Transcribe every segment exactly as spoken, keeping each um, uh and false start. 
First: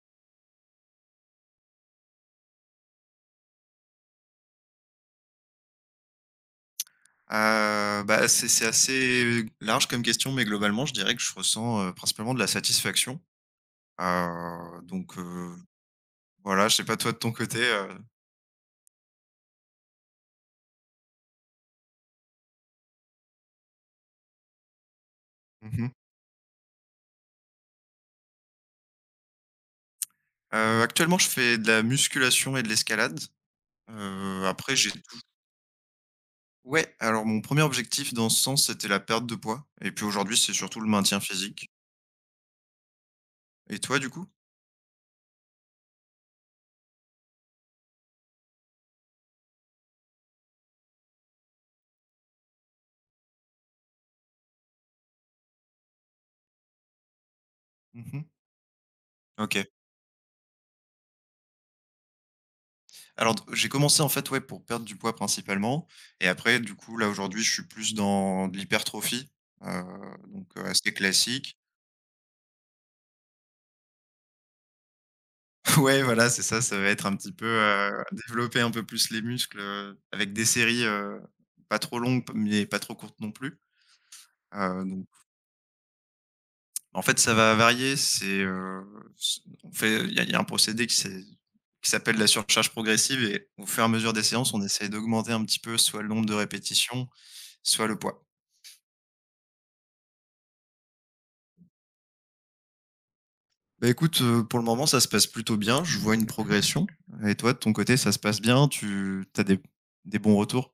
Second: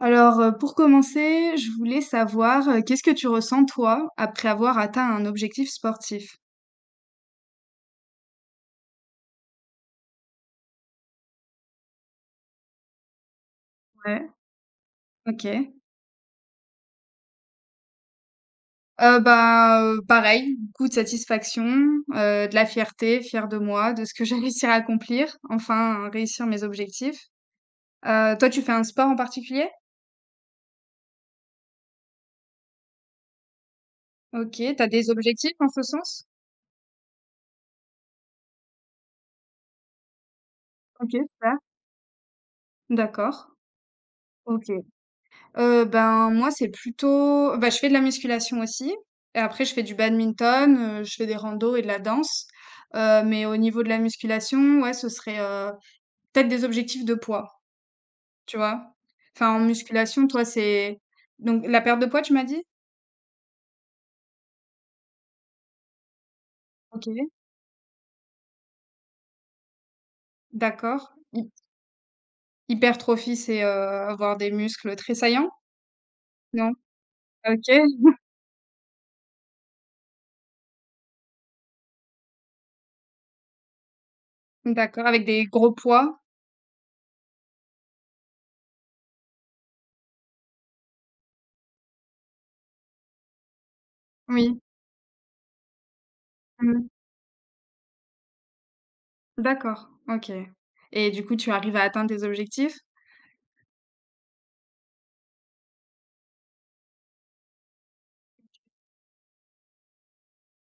Alors, heu, pour commencer, je voulais savoir, heu, qu'est-ce que tu ressens toi, après avoir atteint un objectif sportif? Heu, bah, c'est c'est assez large comme question, mais globalement, je dirais que je ressens, heu, principalement de la satisfaction. Ouais. Heu, donc, heu, OK. voilà, je sais pas toi de ton côté, heu? Heu, bah, heu, pareil, beaucoup de satisfaction, heu, de la fierté, fière de moi, de ce que j'ai réussi à accomplir, Mmh mh. enfin, à réussir mes objectifs. Heu, toi, tu fais un sport en particulier? Actuellement, je fais de la musculation et de l'escalade. Heu, OK, après T'as j'ai des tou objectifs en ce sens? Ouais, alors mon premier objectif dans ce sens, c'était la perte de poids et puis aujourd'hui, c'est surtout le OK, maintien super. physique. D'accord. Et toi, du coup? OK. Heu, ben, moi, c'est plutôt bah, je fais de la musculation aussi, et après je fais du badminton, heu, je fais des randos et de la danse, heu, mais au niveau de la musculation, ouais, ce serait, heu, peut-être des objectifs de poids, Mmh. tu vois? Enfin, en OK. musculation, toi, c'est donc la perte de poids, tu m'as dit? Alors d j'ai commencé en fait, ouais, pour perdre du poids principalement et après du coup, là, OK, aujourd'hui, je suis plus dans de l'hypertrophie, heu, donc, heu, assez d'accord. Hy classique. Hypertrophie, c'est, heu, avoir des muscles très saillants? Ouais, voilà, c'est ça, Non? ça va être un petit peu, OK, heu, développer un peu plus les muscles, heu, avec des séries, heu, pas trop longues mais pas trop courtes non plus, heu, donc d'accord, avec des gros poids? en fait, ça va varier, c'est, heu, s on fait il y a il y a un procédé qui s'est qui s'appelle la surcharge progressive et au fur et à mesure des séances, Oui. on essaie d'augmenter un petit peu soit le nombre de Mmh. répétitions, soit le poids. D'accord, OK, et du coup, tu arrives à atteindre tes objectifs? Bah, écoute, heu, pour le moment, ça se passe plutôt bien. Je vois une progression. Et toi, de ton côté, ça se passe bien? Tu as des des bons retours?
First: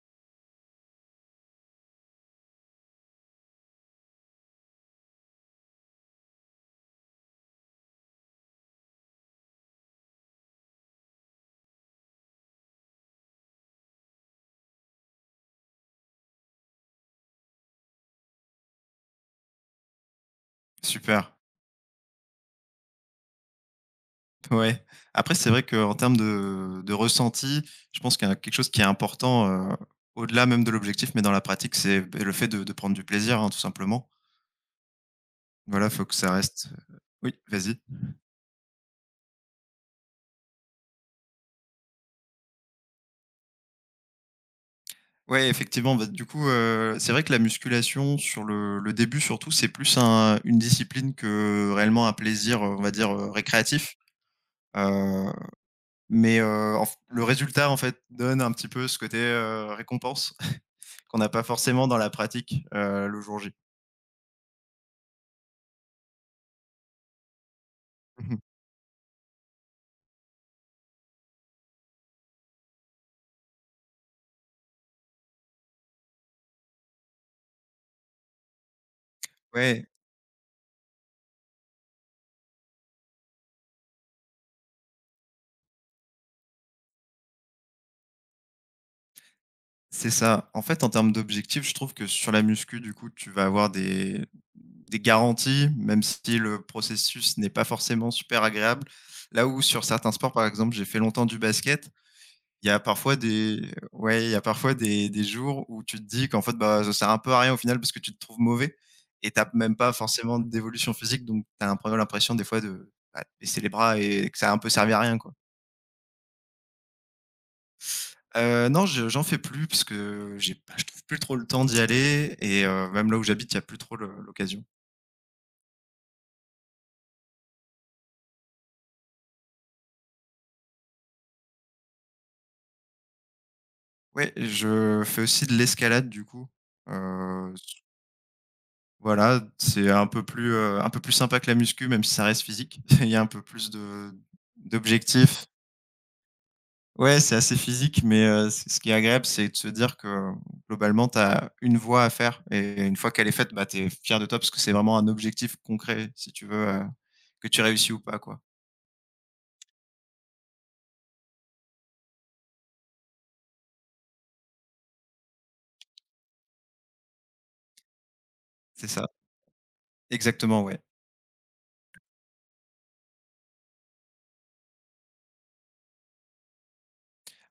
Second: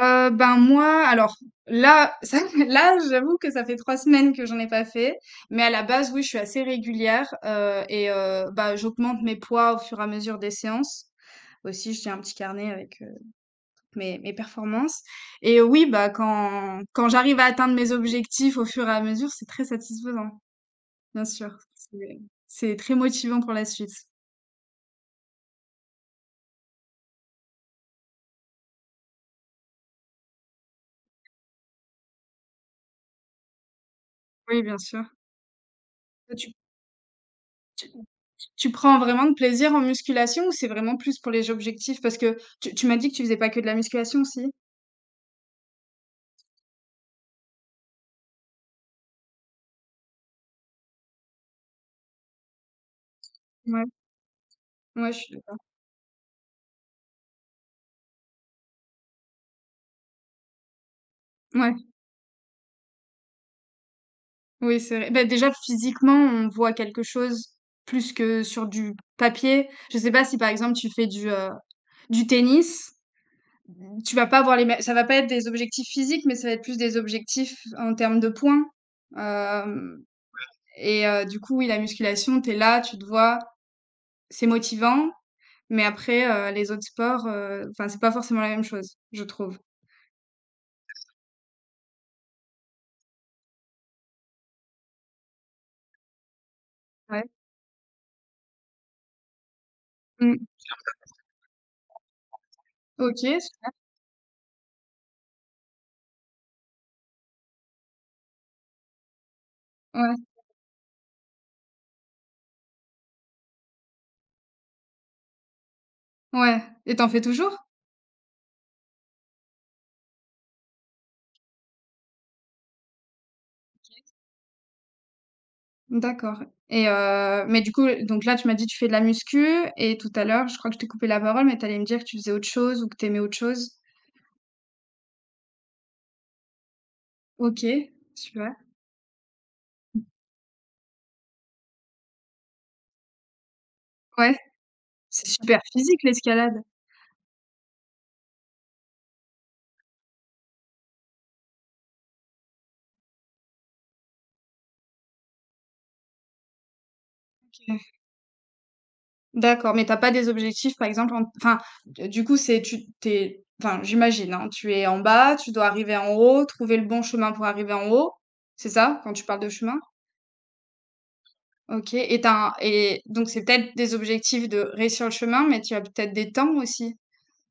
Heu, ben, moi, alors là, ça là, j'avoue que ça fait trois semaines que j'en ai pas fait, mais à la base, oui, je suis assez régulière, heu et heu, bah, j'augmente mes poids au fur et à mesure des séances. Aussi, je tiens un petit carnet avec, heu, mes mes performances, et oui, bah, quand quand j'arrive à atteindre mes objectifs au fur et à mesure, c'est très satisfaisant, bien Super, sûr. C'est c'est très motivant pour la suite. ouais. Après, c'est vrai qu'en termes de de ressenti, je pense qu'il y a quelque chose qui est important, heu, au-delà même de l'objectif, mais dans la pratique, c'est beh, le fait de de prendre du plaisir, hein, tout simplement. Oui, bien sûr. Voilà, faut que ça reste. Euh, oui, vas-y. Tu prends vraiment de plaisir en musculation ou c'est vraiment plus pour les objectifs? Parce que tu tu m'as dit que tu faisais pas que de la musculation aussi? Ouais, effectivement, bah, du coup, heu, c'est vrai que la musculation sur le le début surtout, c'est plus un une discipline que réellement un plaisir, on va dire, heu, Ouais, récréatif. ouais, je heu suis d'accord. Mais, heu, en f le résultat, en fait, donne un petit peu ce côté, heu, récompense qu'on n'a pas ouais, forcément dans la pratique, heu, le jour J. oui, c'est vrai. Bah, déjà physiquement, on voit quelque chose, plus Mmh. que sur du papier. Je sais pas si par exemple tu fais du, heu, du tennis, tu vas pas avoir les mêmes, ça va pas être des objectifs physiques, mais ça va être plus des objectifs en termes de points. Ouais, Hem et heu, du coup, oui, la musculation, t'es là, tu te vois, c'est motivant. Mais après, heu, les autres sports, heu, enfin, c'est pas forcément la même chose, je trouve. c'est ça. En fait, en termes d'objectifs, je trouve que sur la muscu, du coup, tu vas avoir des des garanties, même si le Ouais. processus n'est pas forcément super agréable. Là où sur certains sports, Mmh. par exemple, j'ai fait longtemps du basket. Il y a parfois OK, des ouais, il y a parfois des des jours où tu te dis qu'en fait, bah, ça sert un peu à rien au final parce que tu te trouves mauvais et t'as même pas ouais, forcément d'évolution physique, donc t'as un peu l'impression des fois de, bah, de baisser les bras et que ça a un peu servi à rien, quoi. ouais, et t'en fais toujours? Heu, non, je j'en fais plus parce que j'ai pas je trouve plus trop le temps d'y aller et heu, même là où j'habite, il y a plus trop le l'occasion. D'accord. Et heu, mais du coup, donc là, tu m'as dit tu fais de la muscu, et tout à l'heure, je crois que je t'ai coupé la parole, mais t'allais me dire que tu faisais autre chose ou que t'aimais autre chose? Ouais, je fais aussi de l'escalade du coup. heu, OK, super. voilà, c'est un peu plus, heu, un peu plus sympa que la muscu, même si ça reste physique. Il y a un peu plus de Ouais, c'est d'objectifs. super physique, l'escalade. Ouais, c'est assez physique, mais heu, c ce qui est agréable, c'est de se dire que, globalement, tu as une voie à faire et une fois qu'elle est faite, bah, tu es fier de toi parce que c'est vraiment un objectif concret, si tu veux, heu, que tu OK. réussis ou pas, quoi. D'accord, mais t'as pas des objectifs, par exemple, en enfin, d du coup, c'est tu t'es, enfin, j'imagine, hein, tu es en bas, tu dois arriver en haut, trouver le bon chemin pour arriver en haut, c'est C'est ça, ça. quand tu parles de chemin? Exactement, ouais. OK, et tu un et donc c'est peut-être des objectifs de réussir le chemin, mais tu as peut-être des temps aussi?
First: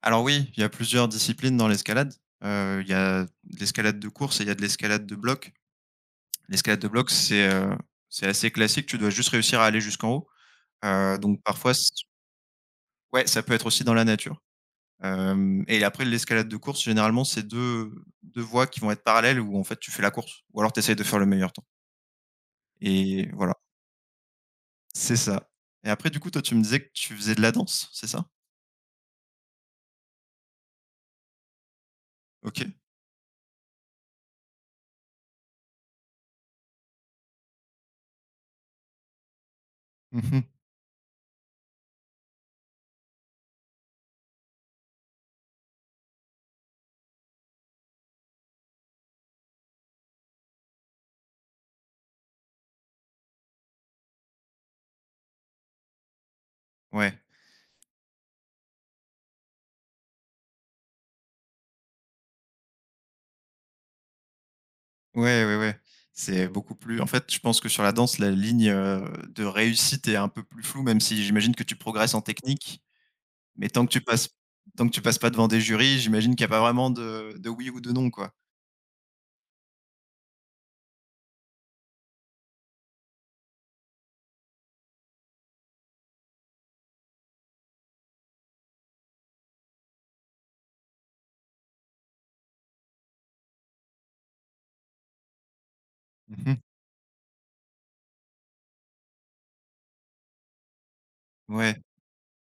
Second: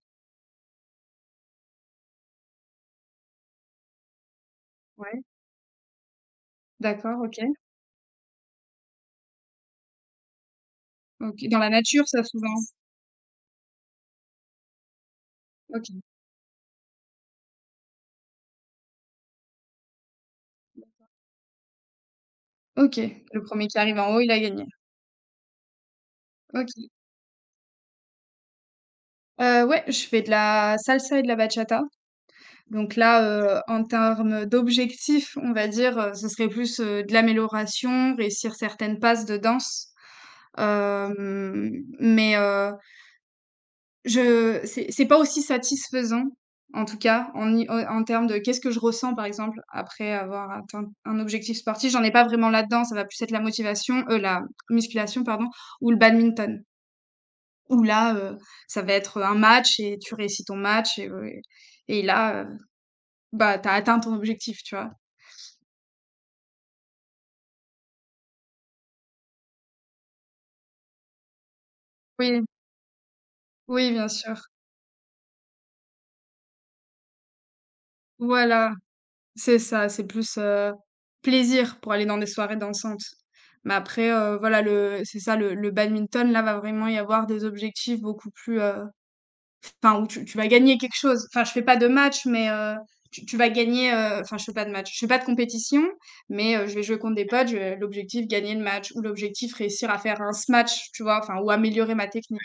Alors oui, il y a plusieurs disciplines dans l'escalade. Heu, il y a de l'escalade de course et il y a de l'escalade de Ouais, bloc. L'escalade de bloc, d'accord, OK, c'est, heu, c'est assez classique, tu dois juste réussir à aller jusqu'en haut. Heu, donc OK. Dans la parfois c nature, ça, souvent? Ouais, ça peut être aussi dans la nature. Hem Et OK, après l'escalade de course, généralement, c'est deux 2 voies qui vont être parallèles où en fait tu fais la course ou alors tu essayes de faire le meilleur temps. OK. Et Le voilà, premier qui arrive en haut, il a gagné. c'est ça. Et après du coup, toi, tu me OK. disais que tu faisais de la danse, c'est ça? Heu, ouais, je fais de la salsa et de la bachata. OK. Donc là, heu, en termes d'objectifs, on va dire, heu, ce serait plus, heu, de l'amélioration, réussir certaines passes de danse. Mmh. Hem, mais, heu, je c'est c'est pas aussi satisfaisant, en tout cas, en ni en en termes de qu'est-ce que je ressens, par exemple, après avoir atteint un objectif sportif? J'en ai pas vraiment là-dedans, ça va plus être la motivation, heu, la musculation, pardon, ou le badminton. Ouais. Où là, heu, ça va être un match et tu réussis ton match, et heu, et là, heu, bah, tu as atteint ton objectif, tu vois? Ouais, ouais, ouais. C'est beaucoup plus en fait, je pense que sur la danse, la ligne, heu, de réussite est un peu plus floue, même si j'imagine que tu progresses en Oui. technique, mais tant que Oui, tu bien passes sûr. tant que tu passes pas devant des jurys, j'imagine qu'il y a pas vraiment de de oui ou de non, quoi. Voilà, c'est ça, c'est plus, heu, plaisir pour aller dans des soirées dansantes. Mais après, heu, voilà, le c'est ça, le le badminton, là, va vraiment y avoir des objectifs beaucoup plus, heu, enfin, où tu tu vas gagner quelque chose. Enfin, je fais pas de match, mais heu, tu tu vas gagner, heu, enfin, je fais pas de match, je fais pas de compétition, mais Mmh. heu, je vais jouer contre des potes, je vais- l'objectif gagner le match, ou l'objectif réussir à faire un smash, tu vois? Enfin, ou Ouais, améliorer ma technique.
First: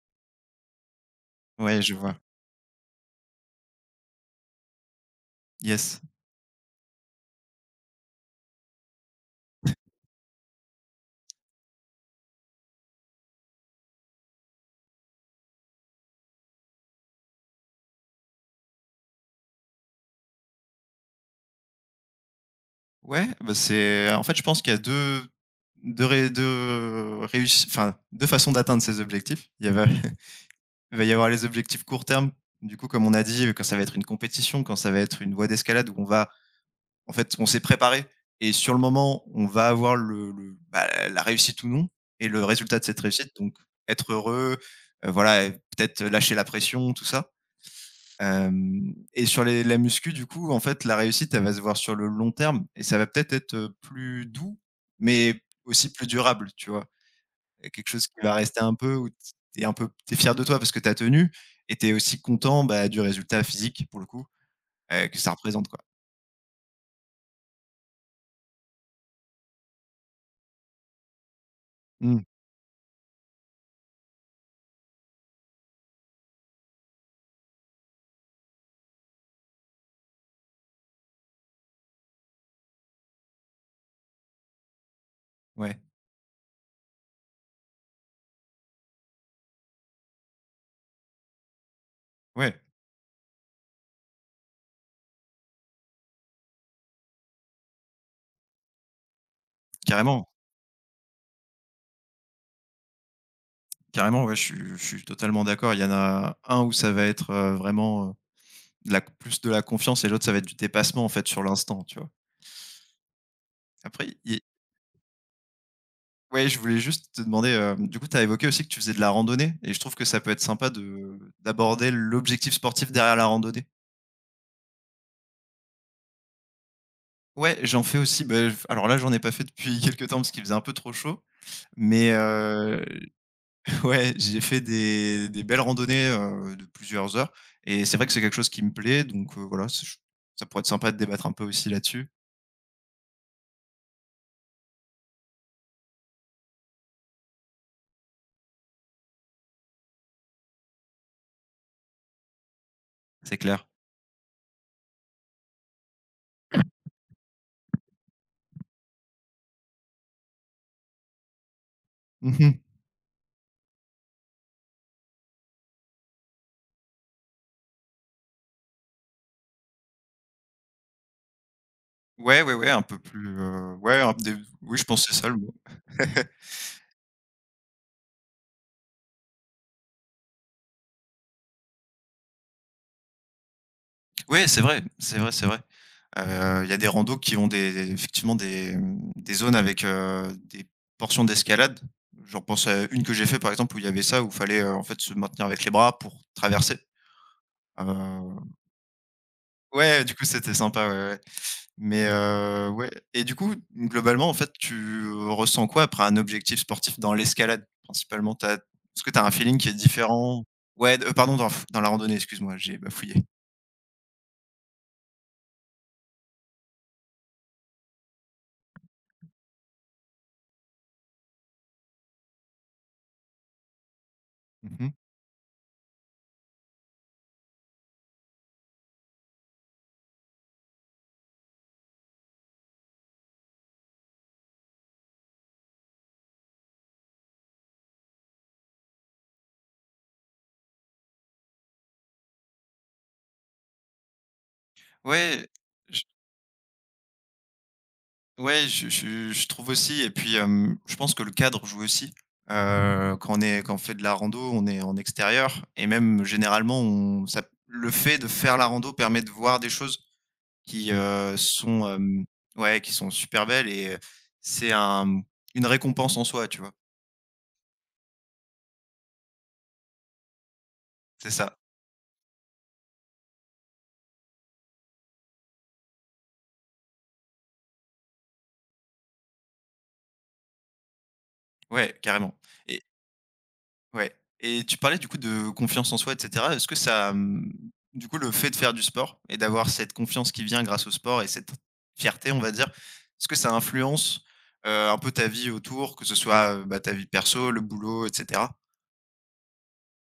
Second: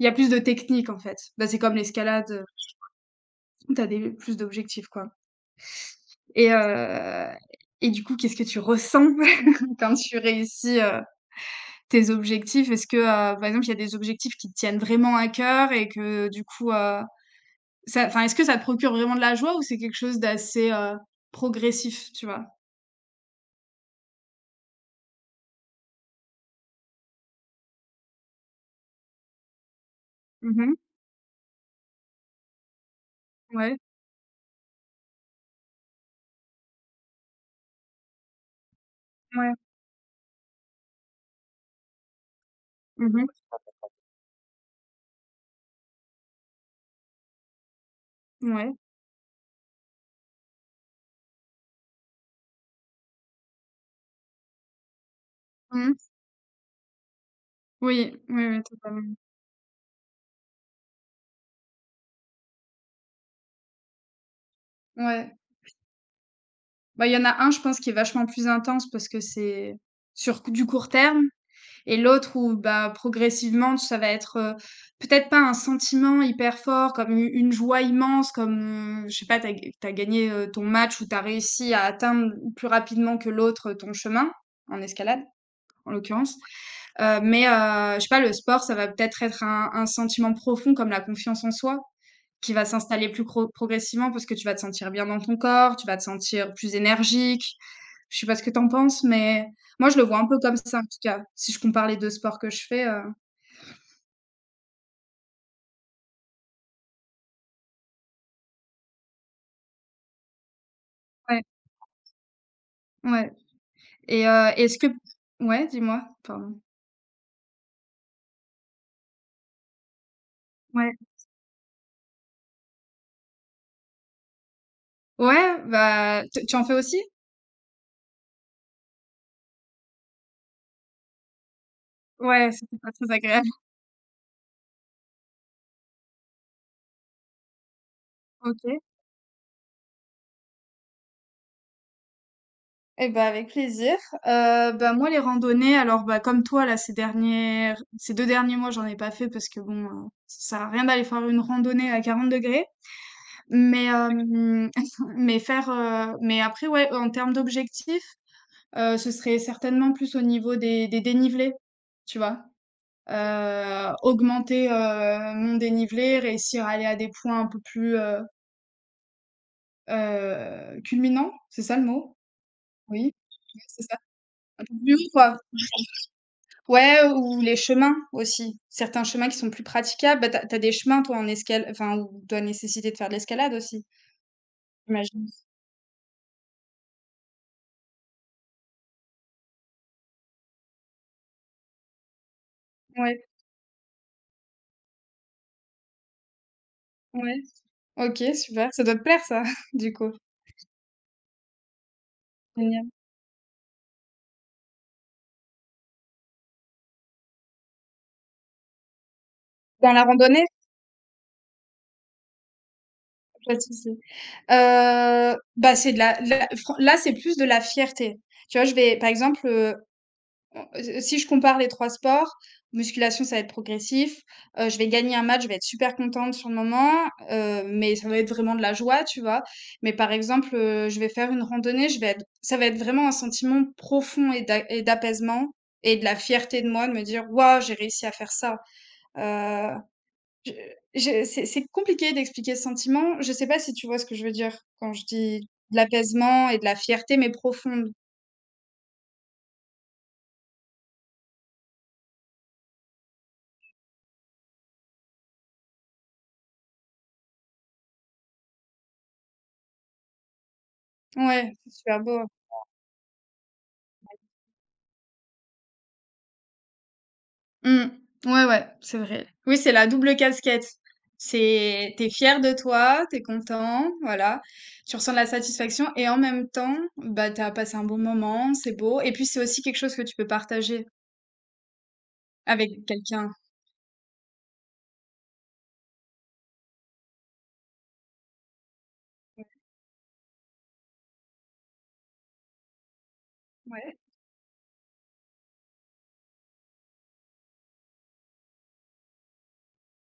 Il y a plus de technique, en fait. Bah, c'est comme ouais, je vois. l'escalade. T'as des plus d'objectifs, quoi. Yes. Et heu et du coup, qu'est-ce que tu ressens quand tu réussis, heu, tes objectifs? Est-ce que, heu, par exemple, il y a des objectifs qui te tiennent vraiment à cœur et que du coup, heu, ça enfin, est-ce que ça te procure vraiment de la joie, ou c'est quelque chose d'assez, heu, progressif, tu vois? Ouais, bah, c'est en fait, je pense qu'il y a deux deux ré 2 réussi enfin, deux façons d'atteindre ces objectifs. Il y avait Mmh mh. Il va y avoir les objectifs court terme, du coup, comme on a dit, quand ça Ouais, va être une compétition, quand ça va être une voie d'escalade où on va en fait, on s'est préparé et sur le moment, on ouais. va avoir le le, bah, la réussite ou non et le résultat de cette Mmh. réussite, donc être heureux, heu, voilà et peut-être lâcher la pression, tout ça. Ouais. Hem Et sur les la muscu, du coup, en fait, la réussite, elle va se voir sur le long terme et ça va peut-être être, heu, plus doux, mais aussi plus Mmh. durable, tu vois? Heu, quelque chose Oui, qui va oui, rester oui, un peu où totalement. t un peu t'es fier de toi parce que t'as tenu et t'es aussi content, bah, du résultat physique, pour le coup, heu, que ça Ouais. représente, quoi. Bah, il y en a un, je pense, qui est vachement plus intense parce que c'est sur cou- du court terme. Et Mmh, l'autre où bah, progressivement, ça va être, heu, peut-être pas un sentiment hyper fort comme u une joie immense, comme, heu, je sais pas, t'as g tu gagné, heu, ton match, ou t'as réussi à atteindre plus rapidement que l'autre euh, ton chemin, en escalade ouais, en l'occurrence. Heu, mais, heu, je sais pas, le sport, ça va peut-être être un un sentiment profond comme la confiance en soi. Qui ouais, va s'installer plus cro progressivement parce que tu vas te sentir bien dans ton corps, tu vas te sentir plus énergique. Je sais pas ce que t'en penses, mais moi, je le vois un carrément, peu comme ça, en tout cas, si je compare les deux sports que je fais, heu, carrément, ouais, je suis je suis totalement d'accord. Il y en a un où ça va être, heu, vraiment, heu, de la plus de la confiance et l'autre, ça va être du dépassement, en fait, ouais, sur l'instant, tu vois? ouais. Après, Et il heu, est-ce que, ouais, dis-moi? Ouais, je Pardon. voulais juste te demander, heu, du coup, tu as évoqué aussi que tu faisais de la randonnée et je trouve que ça peut être sympa Ouais. de d'aborder l'objectif sportif derrière la randonnée. Ouais, bah, tu tu en fais aussi? Ouais, j'en fais aussi, bah, f alors là, j'en ai pas fait depuis quelque temps parce qu'il faisait un peu trop chaud, mais Ouais, c'était heu, pas très agréable. ouais, j'ai fait des des belles randonnées, heu, de plusieurs heures et c'est vrai que c'est quelque chose qui me OK, plaît donc heu, voilà, c'est ch ça pourrait être sympa de débattre un peu aussi là-dessus. et ben avec plaisir. Heu, bah, moi, les randonnées, alors, bah, comme toi, là, ces dernières ces deux derniers mois, j'en ai pas fait parce que bon, heu, ça sert à rien d'aller faire une randonnée à quarante degrés. C'est clair. Mais hem, mais faire, heu, mais après, ouais, en termes d'objectifs, heu, ce serait certainement plus au niveau des des dénivelés, tu vois? Mmh. Heu, augmenter, heu, mon dénivelé, réussir à aller à des points un peu plus, heu heu, culminants, c'est ça le mot? Ouais, ouais, ouais, un peu Oui, plus, oui, heu, c'est ça. ouais, un des Un peu oui, je plus pense haut, que c'est ça quoi. le mot. Ouais, ou les chemins aussi. Certains chemins qui sont plus praticables. Bah, tu as tu as des chemins toi en escale enfin, où doit nécessiter de faire de l'escalade aussi, Ouais, c'est vrai, c'est j'imagine? vrai, c'est vrai. Heu, il y a des randos qui ont des des- effectivement des, mmh, des zones avec, heu, des portions d'escalade. J'en pense à une que Ouais, j'ai fait par exemple où il y avait ça, où il fallait, heu, en fait se maintenir avec les bras pour traverser. ouais. Heu, OK, super, ça doit te plaire, ça, du ouais, coup? du coup c'était sympa, ouais, ouais. Mais, heu, ouais Génial. et du coup, globalement en fait tu ressens quoi après un objectif sportif dans l'escalade principalement? T'as as Est-ce que tu as un feeling qui est Dans la différent? randonnée? Ouais, heu, pardon dans dans la randonnée, excuse-moi, j'ai bafouillé. Pas de souci. Heu, bah, c'est de la de la fran là, c'est plus de la fierté. Tu vois, je vais par exemple, heu, on si si je compare les trois sports, musculation, ça va être progressif, heu, je vais Mmh. gagner un match, je vais être super contente sur le moment, heu, mais ça va être vraiment de la joie, tu vois? Mais par exemple, heu, je vais faire une randonnée, je vais être ça va être vraiment un sentiment profond et d'a et d'apaisement, et de la fierté de moi de me dire: «Waouh, j'ai réussi à faire ça». Heu Je je c'est c'est compliqué d'expliquer ce sentiment. Je sais pas si tu vois ce que je veux dire quand je dis Ouais. de l'apaisement et de la fierté, mais profonde. Ouais, je je je trouve aussi et puis, hem, je pense que le cadre joue aussi. Heu, quand on est quand on fait de la rando, on est en extérieur et même généralement on ça le fait de faire la rando permet de voir des choses qui, heu, Ouais, c'est sont, super beau. hem, ouais, qui sont super belles et heu, c'est un une récompense en soi, tu vois? Mmh. Ouais, ouais, c'est vrai. Oui, c'est la double casquette. C'est ça. C'est t'es fier de toi, t'es content, voilà. Tu ressens de la satisfaction et en même temps, bah, t'as passé un bon moment, c'est beau, et puis c'est aussi quelque chose que tu peux partager Ouais, carrément. avec quelqu'un. Ouais et tu parlais du coup de confiance en soi et cetera. Est-ce que ça, mmh, du coup, le fait de faire du sport et d'avoir cette confiance qui vient grâce au sport et cette fierté, on va dire, est-ce que ça Ouais. influence, heu, un peu ta vie autour, que ce soit, heu, bah, ta vie perso, le boulot et cetera?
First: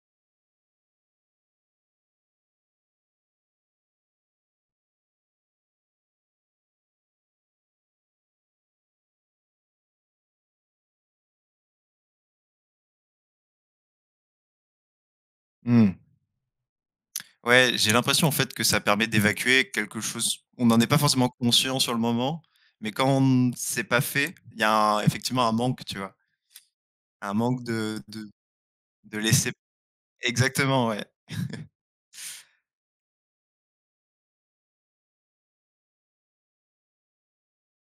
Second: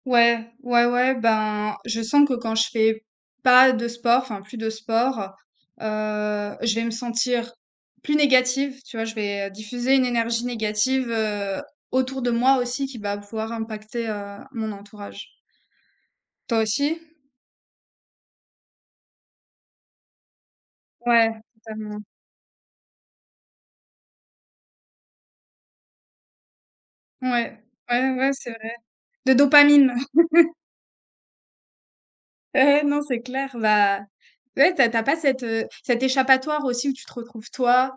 Ouais, ouais, ouais, ben, je sens que quand je fais pas de sport, enfin plus de sport, heu, je vais me sentir plus négative, tu vois? Je vais, heu, diffuser une énergie négative, heu, autour de moi aussi, qui va pouvoir impacter, heu, mon entourage. Mmh. Toi aussi? Ouais, j'ai l'impression en fait que ça permet d'évacuer quelque chose on n'en est pas forcément Ouais, conscient sur le totalement. moment, mais quand on c'est pas fait, il y a un effectivement un manque, tu vois? Un Ouais, manque de ouais, de ouais, c'est vrai. de De laisser dopamine. exactement, ouais. Ouais, ouais, non, c'est clair. Bah, ouais, t'as as pas cette, heu, cet échappatoire aussi où tu te retrouves toi,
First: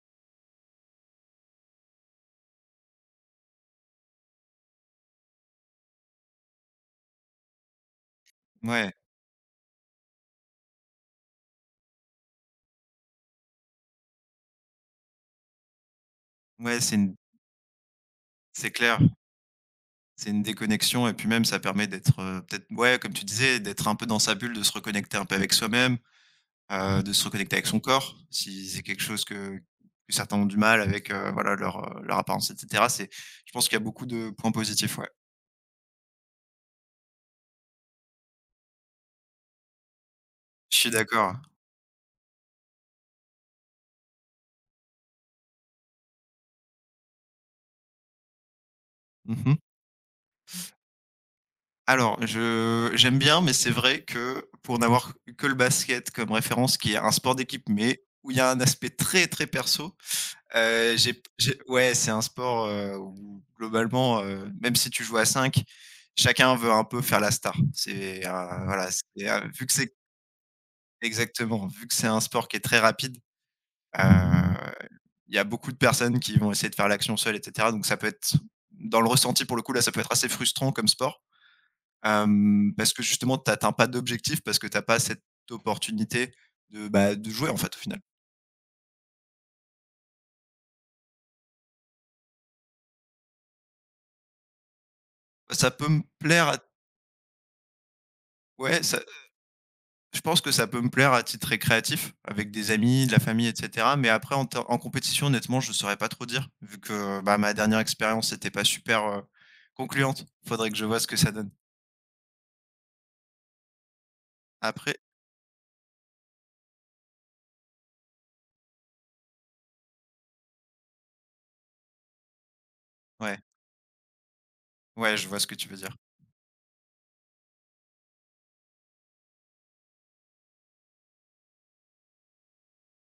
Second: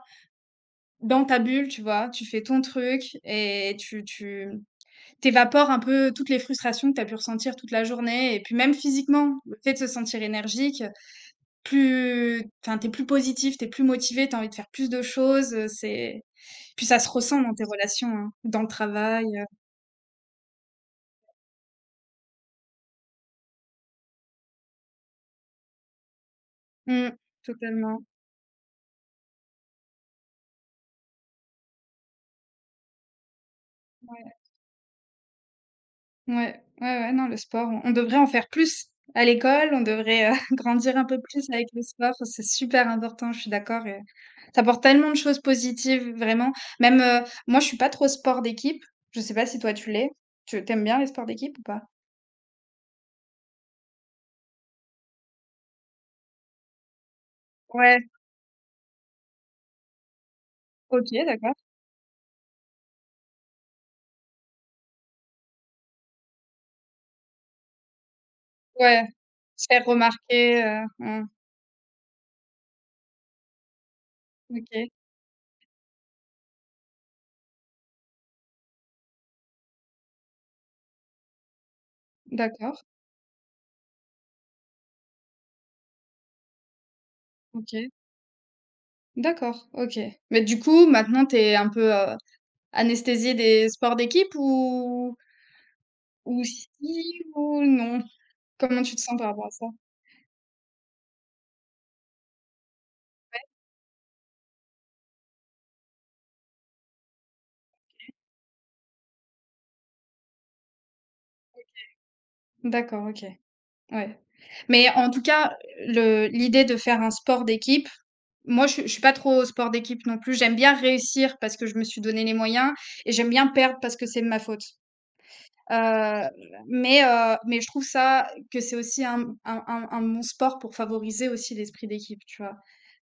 dans ta bulle, tu vois? Tu fais ton truc et tu tu Tu évapores un peu toutes les frustrations que tu as pu ressentir toute la journée, et puis même Ouais, physiquement, le fait de se sentir énergique, plus enfin, tu es plus positif, tu es plus motivé, tu as envie de faire plus de choses, heu, c'est ouais, puis c'est ça se une ressent dans tes relations, hein, dans le c'est clair. travail, heu, C'est une déconnexion et puis même ça permet d'être, heu, peut-être ouais, comme tu disais, d'être un peu dans sa bulle, de se reconnecter un peu avec soi-même, heu, mmh, de se reconnecter avec son totalement, corps. Si c'est quelque chose que que certains ont du mal avec, heu, voilà leur, heu, leur apparence et cetera, c'est je pense qu'il y a beaucoup de ouais. points positifs, ouais. Ouais, ouais, ouais, non, le sport, on on devrait en faire plus à l'école, on devrait, heu, Je suis grandir un peu d'accord. plus avec le sport, c'est super important, je suis d'accord, et ça apporte tellement de choses positives, vraiment. Même, heu, moi, je suis pas trop sport d'équipe, je sais pas Mmh. si toi tu l'es? Tu tu aimes bien les sports d'équipe ou pas? Alors je j'aime bien, mais c'est vrai que pour n'avoir que le basket comme référence qui est un sport d'équipe, Ouais, mais où il y a un aspect très, très perso. Heu, OK, j'ai d'accord. j'ai Ouais, c'est un sport, heu, où globalement, heu, même si tu joues à cinq, chacun veut un peu faire la star. C'est un voilà, Ouais, c'est un vu se que faire c'est remarquer, heu, mmh, Exactement, vu que c'est un sport qui est très rapide, heu, OK, il y a beaucoup de personnes qui vont essayer de faire l'action seule, et cetera, donc ça peut être dans le ressenti pour le coup, là, ça peut être assez frustrant comme sport, hem, d'accord, parce que justement tu atteins pas d'objectif, parce que tu as pas cette opportunité de, bah, de jouer en fait, au OK, final. d'accord, OK. Mais du coup, maintenant, t'es un peu, heu, anesthésiée des sports d'équipe? Ou Ça peut me ou plaire à si? Ou non? ouais, Comment tu te sens par rapport à ça? Je pense que ça peut me plaire à titre récréatif, avec des amis, de la famille, et cetera. Mais après en ter en compétition, honnêtement, je ne saurais pas trop dire, vu que, bah, ma dernière expérience était pas super, heu, concluante. Faudrait que je vois ce que ça donne. D'accord, OK, ouais. Mais Après en tout cas, le l'idée de faire un sport d'équipe, moi, je suis je suis pas trop au sport d'équipe non plus. J'aime bien réussir parce que je me suis donné les moyens, et j'aime Ouais, bien perdre parce que c'est de ma faute. ouais, je vois ce que tu veux dire. Heu, mais heu, mais je trouve ça que c'est aussi un un un un bon sport pour favoriser aussi l'esprit d'équipe, tu vois?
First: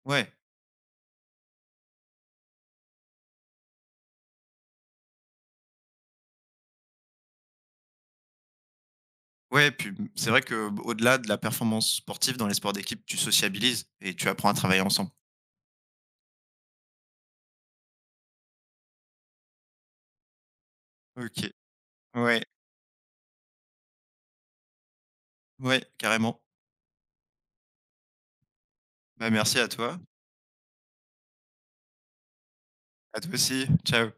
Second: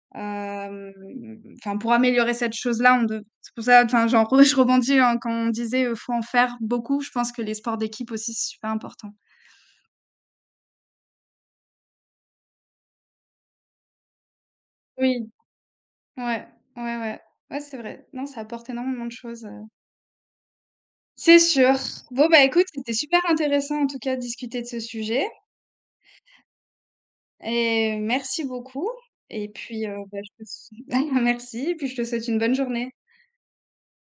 Ouais, Hem, enfin, pour améliorer cette chose-là, on dev c'est pour ça, enfin, genre je rebondis, hein, quand on disait, heu, faut en faire beaucoup, je pense que les sports d'équipe aussi, c'est super important. ouais, puis, mmh, c'est vrai que, b au-delà de la performance sportive, dans les sports d'équipe, tu sociabilises et tu apprends à travailler ensemble. Oui. Ouais, ouais, ouais. Ouais, c'est vrai. Non, ça apporte énormément de choses, heu, c'est OK. sûr. Bon, Ouais, bah, écoute, c'était super intéressant, en tout cas, de discuter de ce sujet, ouais, carrément. et merci beaucoup, Bah, et merci à puis, heu, toi. bah, je te s merci, et puis je te souhaite une bonne journée. À toi aussi. Ciao.